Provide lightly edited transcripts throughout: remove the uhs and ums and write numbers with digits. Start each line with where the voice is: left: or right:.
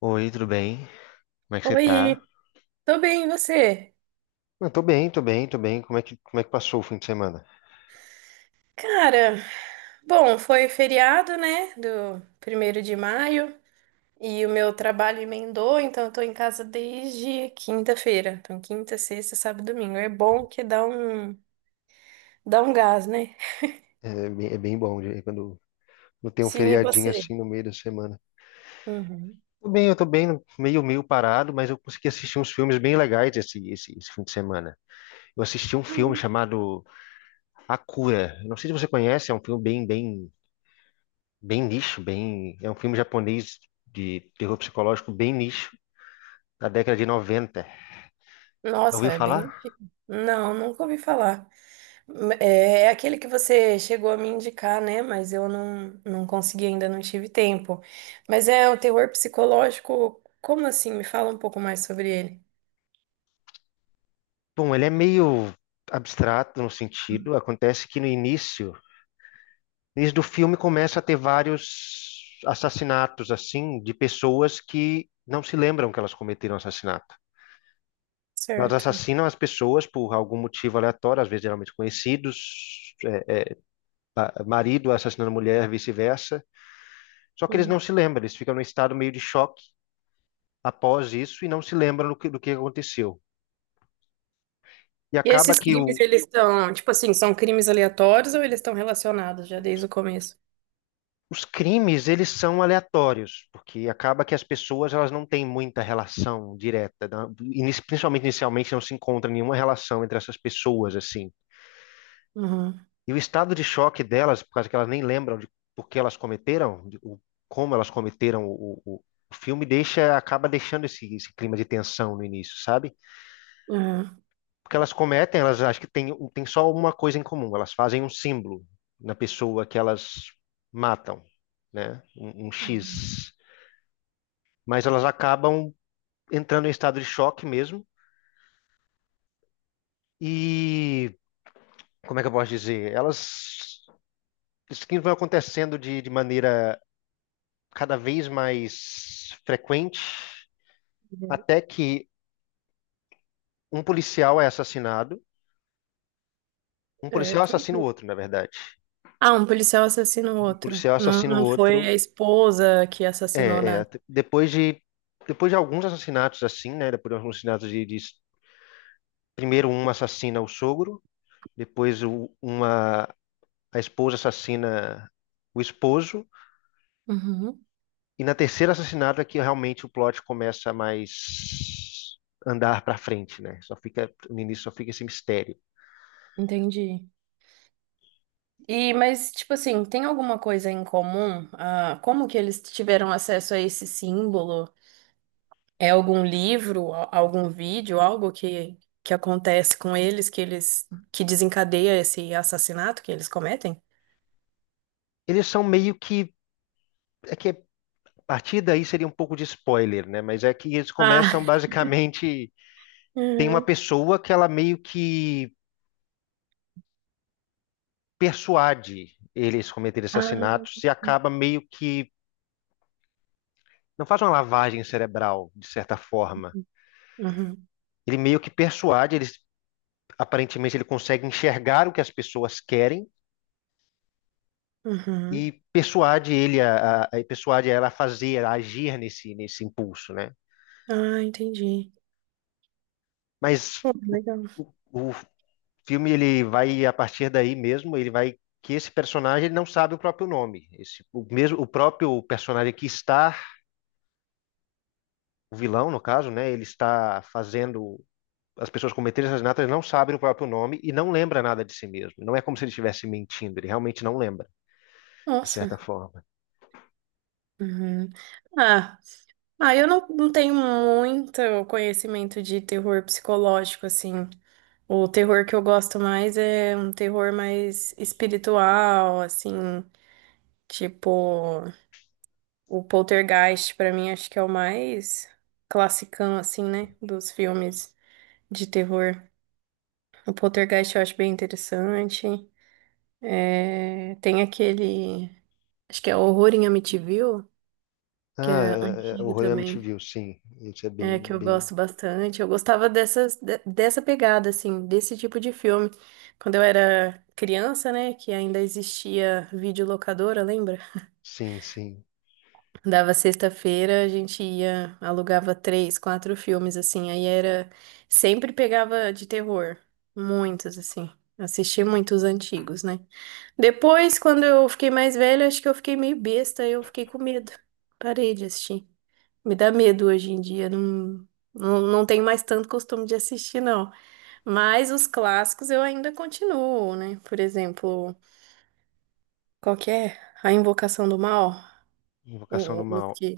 left: Oi, tudo bem? Como é que você tá?
right: Oi, tô bem, e você?
left: Eu tô bem, tô bem, tô bem. Como é que passou o fim de semana?
right: Cara, bom, foi feriado, né, do 1º de maio, e o meu trabalho emendou, então eu tô em casa desde quinta-feira. Então, quinta, sexta, sábado, domingo. É bom que dá um gás, né?
left: É bem bom quando tem um
right: Sim, e
left: feriadinho
right: você?
left: assim no meio da semana.
right: Uhum.
left: Tô bem, eu tô bem, meio parado, mas eu consegui assistir uns filmes bem legais esse fim de semana. Eu assisti um filme chamado A Cura. Eu não sei se você conhece, é um filme bem nicho, é um filme japonês de terror psicológico bem nicho, da década de 90. Já
right: Nossa,
left: ouviu
right: é bem
left: falar?
right: antigo. Não, nunca ouvi falar. É aquele que você chegou a me indicar, né? Mas eu não consegui ainda, não tive tempo. Mas é o terror psicológico. Como assim? Me fala um pouco mais sobre ele.
left: Bom, ele é meio abstrato no sentido. Acontece que no início do filme começa a ter vários assassinatos assim de pessoas que não se lembram que elas cometeram assassinato. Elas
right: Certo.
left: assassinam as pessoas por algum motivo aleatório, às vezes geralmente conhecidos, é, marido assassinando mulher, vice-versa. Só que eles
right: Uhum.
left: não se lembram, eles ficam num estado meio de choque após isso e não se lembram do que aconteceu. E
right: E
left: acaba
right: esses crimes, eles estão, tipo assim, são crimes aleatórios ou eles estão relacionados já desde o começo?
left: os crimes, eles são aleatórios, porque acaba que as pessoas elas não têm muita relação direta, né? Principalmente inicialmente não se encontra nenhuma relação entre essas pessoas assim.
right: Uhum.
left: E o estado de choque delas, por causa que elas nem lembram de por que elas cometeram, como elas cometeram o filme deixa, acaba deixando esse clima de tensão no início, sabe?
right: Uhum.
left: Porque elas cometem, elas acham que tem só uma coisa em comum, elas fazem um símbolo na pessoa que elas matam, né? Um X. Mas elas acabam entrando em estado de choque mesmo. E como é que eu posso dizer? Elas. Isso que vai acontecendo de maneira cada vez mais frequente,
right: Uhum.
left: até que um policial é assassinado. Um policial
right: Certo.
left: assassina o outro, na verdade.
right: Ah, um policial assassina o
left: Um
right: outro.
left: policial
right: Não,
left: assassina o
right: não foi
left: outro.
right: a esposa que assassinou
left: É, é,
right: nada.
left: depois de, depois de alguns assassinatos assim, né? Depois de alguns assassinatos de primeiro uma assassina o sogro, depois o- uma a esposa assassina o esposo.
right: Uhum.
left: E na terceira assassinato é que realmente o plot começa a mais andar para frente, né? Só fica, no início só fica esse mistério.
right: Entendi. E, mas, tipo assim, tem alguma coisa em comum? Ah, como que eles tiveram acesso a esse símbolo? É algum livro, algum vídeo, algo que acontece com eles, que desencadeia esse assassinato que eles cometem?
left: Eles são meio que, é que a partir daí seria um pouco de spoiler, né? Mas é que eles
right: Ah,
left: começam basicamente, tem uma
right: uhum.
left: pessoa que ela meio que persuade eles cometerem
right: Ah,
left: assassinatos e acaba meio que, não faz uma lavagem cerebral, de certa forma.
right: uhum,
left: Ele meio que persuade, eles aparentemente ele consegue enxergar o que as pessoas querem
right: uhum.
left: e persuade ele a persuade ela a fazer, a agir nesse impulso, né?
right: Ah, entendi.
left: Mas
right: Pô, legal.
left: o, o filme ele vai a partir daí mesmo, ele vai que esse personagem ele não sabe o próprio nome. Esse, o mesmo o próprio personagem que está o vilão no caso, né? Ele está fazendo as pessoas cometerem assassinato, ele não sabe o próprio nome e não lembra nada de si mesmo. Não é como se ele estivesse mentindo, ele realmente não lembra, de certa
right: Nossa.
left: forma.
right: Uhum. Ah, ah, eu não tenho muito conhecimento de terror psicológico, assim. O terror que eu gosto mais é um terror mais espiritual, assim, tipo o Poltergeist, pra mim acho que é o mais classicão, assim, né, dos filmes de terror. O Poltergeist eu acho bem interessante. É, tem aquele, acho que é Horror em Amityville, que
left: Ah,
right: é
left: o
right: antigo
left: Horror em
right: também.
left: Amityville, sim. Isso é
right: É,
left: bem,
right: que eu
left: bem.
right: gosto bastante. Eu gostava dessas, dessa pegada, assim, desse tipo de filme. Quando eu era criança, né, que ainda existia videolocadora, lembra?
left: Sim, sim.
right: Dava sexta-feira, a gente ia, alugava três, quatro filmes, assim. Aí era. Sempre pegava de terror. Muitos, assim. Assisti muitos antigos, né? Depois, quando eu fiquei mais velha, acho que eu fiquei meio besta, eu fiquei com medo. Parei de assistir. Me dá medo hoje em dia, não tenho mais tanto costume de assistir, não. Mas os clássicos eu ainda continuo, né? Por exemplo, qual que é? A Invocação do Mal,
left: Invocação do
right: o
left: Mal.
right: que?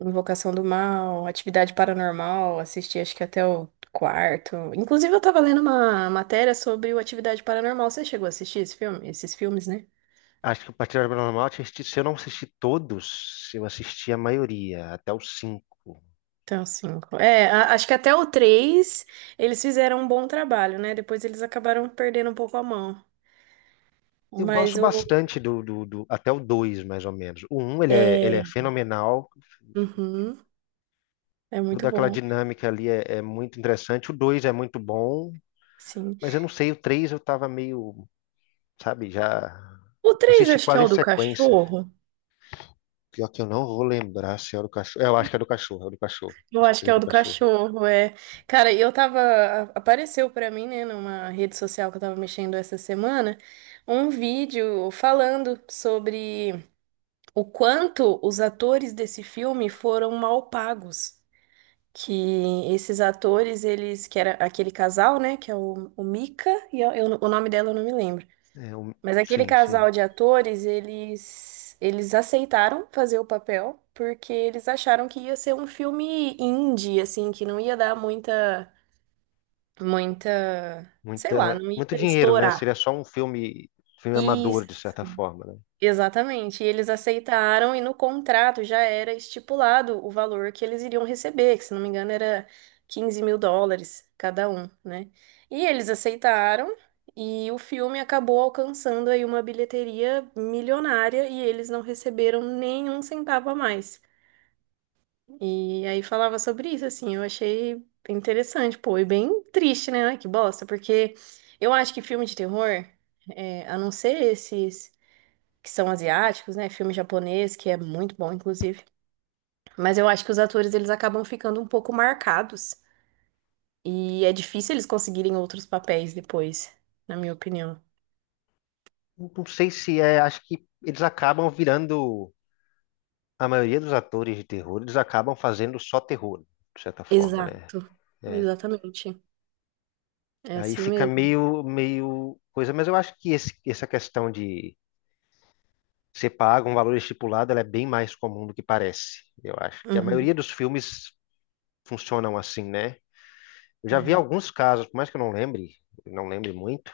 right: Invocação do Mal, Atividade Paranormal, assisti acho que até o quarto. Inclusive eu tava lendo uma matéria sobre o Atividade Paranormal, você chegou a assistir esse filme? Esses filmes, né?
left: Acho que o Patrulha Paranormal, se eu não assisti todos, eu assisti a maioria, até os cinco.
right: Então, cinco. É, acho que até o três eles fizeram um bom trabalho, né? Depois eles acabaram perdendo um pouco a mão.
left: Eu gosto
right: Mas o.
left: bastante até o dois, mais ou menos. O um, ele é
right: É,
left: fenomenal.
right: uhum, é muito
left: Toda aquela
right: bom,
left: dinâmica ali é muito interessante. O dois é muito bom,
right: sim.
left: mas eu não sei, o três eu tava meio, sabe, já.
right: O
left: Eu
right: três
left: Assisti
right: acho que é
left: quase em
right: o do
left: sequência.
right: cachorro.
left: Pior que eu não vou lembrar se é o do cachorro. É, eu acho que é do cachorro, é o do cachorro.
right: Eu
left: Acho que o
right: acho que
left: três
right: é
left: é
right: o
left: do
right: do
left: cachorro.
right: cachorro, é. Cara, eu tava. Apareceu pra mim, né, numa rede social que eu tava mexendo essa semana, um vídeo falando sobre o quanto os atores desse filme foram mal pagos. Que esses atores, eles, que era aquele casal, né, que é o Mika, e o nome dela eu não me lembro.
left: É, um-
right: Mas aquele
left: Sim, sim.
right: casal de atores, eles aceitaram fazer o papel porque eles acharam que ia ser um filme indie, assim, que não ia dar muita, muita, sei lá, não ia
left: Muito dinheiro, né?
right: estourar.
left: Seria só um filme
right: E
left: amador, de certa forma, né?
right: Exatamente, e eles aceitaram e no contrato já era estipulado o valor que eles iriam receber, que se não me engano era US$ 15 mil cada um, né? E eles aceitaram e o filme acabou alcançando aí uma bilheteria milionária e eles não receberam nenhum centavo a mais. E aí falava sobre isso, assim, eu achei interessante, pô, e bem triste, né? Ai, que bosta, porque eu acho que filme de terror, é, a não ser esses que são asiáticos, né? Filme japonês, que é muito bom, inclusive. Mas eu acho que os atores, eles acabam ficando um pouco marcados. E é difícil eles conseguirem outros papéis depois, na minha opinião.
left: Não, não sei se é. Acho que eles acabam virando. A maioria dos atores de terror, eles acabam fazendo só terror, de certa forma, né?
right: Exato.
left: É.
right: Exatamente. É
left: Aí
right: assim
left: fica
right: mesmo.
left: meio coisa. Mas eu acho que essa questão de ser pago um valor estipulado, ela é bem mais comum do que parece. Eu acho que a maioria
right: Uhum.
left: dos filmes funcionam assim, né? Eu já vi
right: É.
left: alguns casos, por mais que eu não lembre, não lembre muito,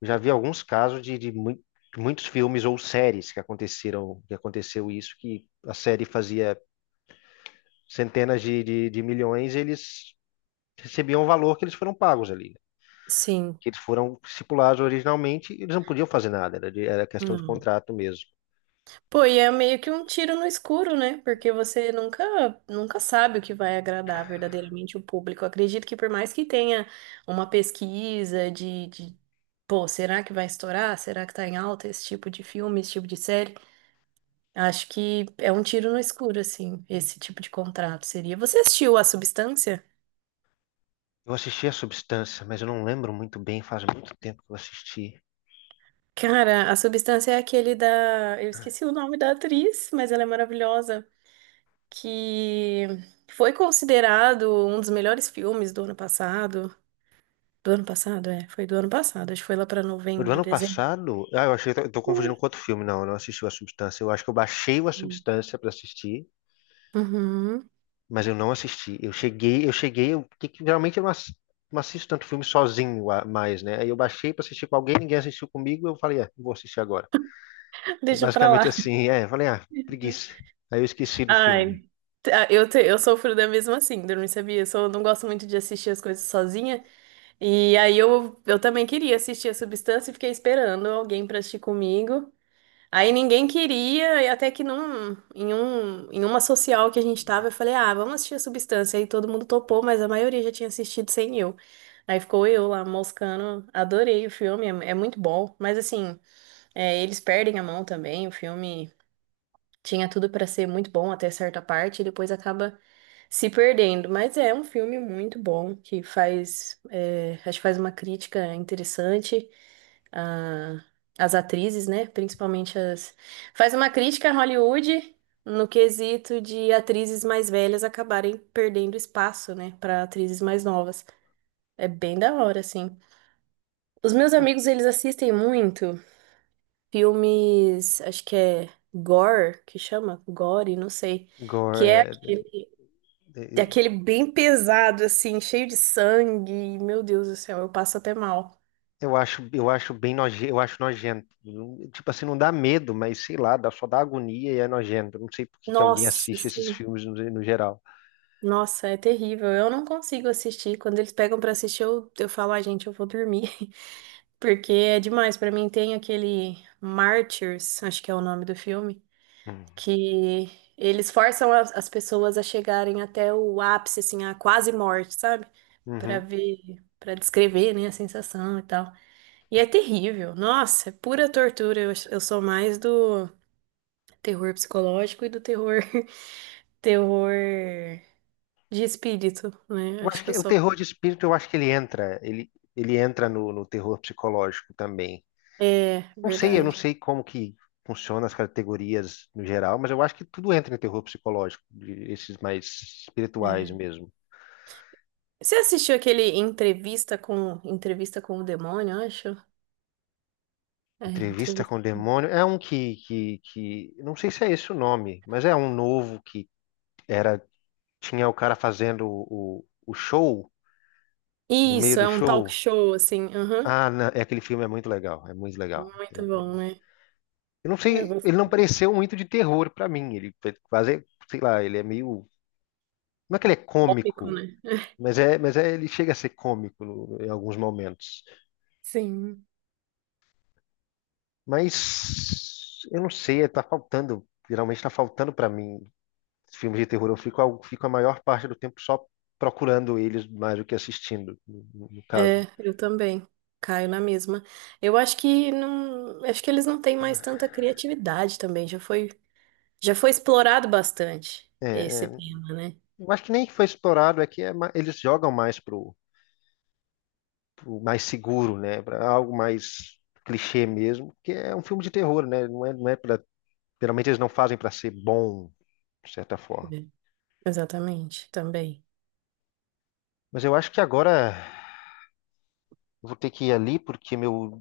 left: eu já vi alguns casos de muitos filmes ou que aconteceu isso, que a série fazia centenas de milhões, e eles recebiam o valor que eles foram pagos ali, né?
right: Sim.
left: Que eles foram estipulados originalmente, e eles não podiam fazer nada, era questão de
right: Não.
left: contrato mesmo.
right: Pô, e é meio que um tiro no escuro, né? Porque você nunca, nunca sabe o que vai agradar verdadeiramente o público. Eu acredito que por mais que tenha uma pesquisa de, pô, será que vai estourar? Será que tá em alta esse tipo de filme, esse tipo de série? Acho que é um tiro no escuro, assim, esse tipo de contrato seria. Você assistiu A Substância?
left: Eu assisti A Substância, mas eu não lembro muito bem, faz muito tempo que eu assisti.
right: Cara, A Substância é aquele da. Eu esqueci o nome da atriz, mas ela é maravilhosa. Que foi considerado um dos melhores filmes do ano passado. Do ano passado, é, foi do ano passado, acho que foi lá pra
left: O do
right: novembro,
left: ano
right: dezembro.
left: passado? Ah, eu achei que eu tô
right: Foi.
left: confundindo com outro filme. Não, eu não assisti o A Substância. Eu acho que eu baixei o A Substância pra assistir,
right: Uhum.
left: mas eu não assisti. Que geralmente eu não assisto tanto filme sozinho mais, né? Aí eu baixei pra assistir com alguém, ninguém assistiu comigo, eu falei, vou assistir agora. É
right: Deixa pra
left: basicamente
right: lá.
left: assim, eu falei, ah, preguiça. Aí eu esqueci do filme.
right: Ai, ah, eu sofro da mesma síndrome, sabia? Não gosto muito de assistir as coisas sozinha. E aí eu também queria assistir a Substância e fiquei esperando alguém pra assistir comigo. Aí ninguém queria, e até que em uma social que a gente tava, eu falei, ah, vamos assistir a Substância. Aí todo mundo topou, mas a maioria já tinha assistido sem eu. Aí ficou eu lá moscando, adorei o filme, é muito bom. Mas assim, é, eles perdem a mão também, o filme tinha tudo pra ser muito bom até certa parte, e depois acaba se perdendo. Mas é um filme muito bom, que acho que faz uma crítica interessante a- as atrizes, né? Principalmente as. Faz uma crítica a Hollywood no quesito de atrizes mais velhas acabarem perdendo espaço, né, para atrizes mais novas. É bem da hora, assim. Os meus amigos, eles assistem muito filmes, acho que é gore, que chama? Gore, não sei.
left: Gore,
right: Que é
left: é,
right: aquele,
left: é,
right: é
left: é,
right: aquele bem pesado, assim, cheio de sangue. Meu Deus do céu, eu passo até mal.
left: Eu acho bem noje, eu acho nojento. Tipo assim, não dá medo, mas sei lá, só dá agonia e é nojento. Eu não sei por que que alguém
right: Nossa,
left: assiste esses
right: sim.
left: filmes no geral.
right: Nossa, é terrível. Eu não consigo assistir. Quando eles pegam pra assistir, eu falo, ai, gente, eu vou dormir. Porque é demais. Pra mim, tem aquele Martyrs, acho que é o nome do filme,
left: Hum.
right: que eles forçam as pessoas a chegarem até o ápice, assim, a quase morte, sabe? Pra
left: Uhum.
right: ver, pra descrever, né, a sensação e tal. E é terrível. Nossa, é pura tortura. Eu sou mais do terror psicológico e do terror, terror de espírito, né?
left: Eu
right: Acho
left: acho
right: que
left: que
right: eu
left: o
right: sou.
left: terror de espírito, eu acho que ele entra no terror psicológico também.
right: É,
left: Não sei, eu não
right: verdade.
left: sei como que funciona as categorias no geral, mas eu acho que tudo entra em terror psicológico, esses mais espirituais
right: É.
left: mesmo.
right: Você assistiu aquele entrevista com o demônio, eu acho? É,
left: Entrevista com
right: entrevista.
left: o Demônio é um que não sei se é esse o nome, mas é um novo que era tinha o cara fazendo o show, no meio
right: Isso,
left: do
right: é um talk
left: show.
right: show assim. Aham.
left: Ah, aquele filme é muito legal, é muito legal. É-
right: Muito bom,
left: é-
right: né?
left: eu não
right: É
left: sei,
right: bom-
left: ele não pareceu muito de terror pra mim. Ele é quase, sei lá, ele é meio. Não é que ele é
right: Cômico,
left: cômico,
right: né?
left: mas ele chega a ser cômico no- em alguns momentos.
right: Sim.
left: Mas eu não sei, tá faltando, geralmente tá faltando pra mim filmes de terror. Eu fico a maior parte do tempo só procurando eles mais do que assistindo, no
right: É,
left: caso.
right: eu também. Caio na mesma. Eu acho que não, acho que eles não têm mais tanta criatividade também. Já foi explorado bastante
left: É,
right: esse
left: é,
right: tema, né?
left: Eu acho que nem foi explorado, eles jogam mais pro mais seguro, né? Para algo mais clichê mesmo, porque é um filme de terror, né? Não é, não é para, geralmente eles não fazem para ser bom, de certa forma.
right: É. Exatamente, também.
left: Mas eu acho que agora eu vou ter que ir ali porque meu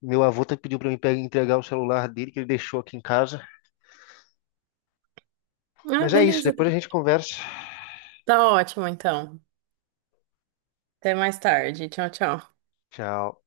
left: meu avô pediu para entregar o celular dele que ele deixou aqui em casa.
right: Ah,
left: Mas é isso,
right: beleza.
left: depois a gente conversa.
right: Tá ótimo, então. Até mais tarde. Tchau, tchau.
left: Tchau.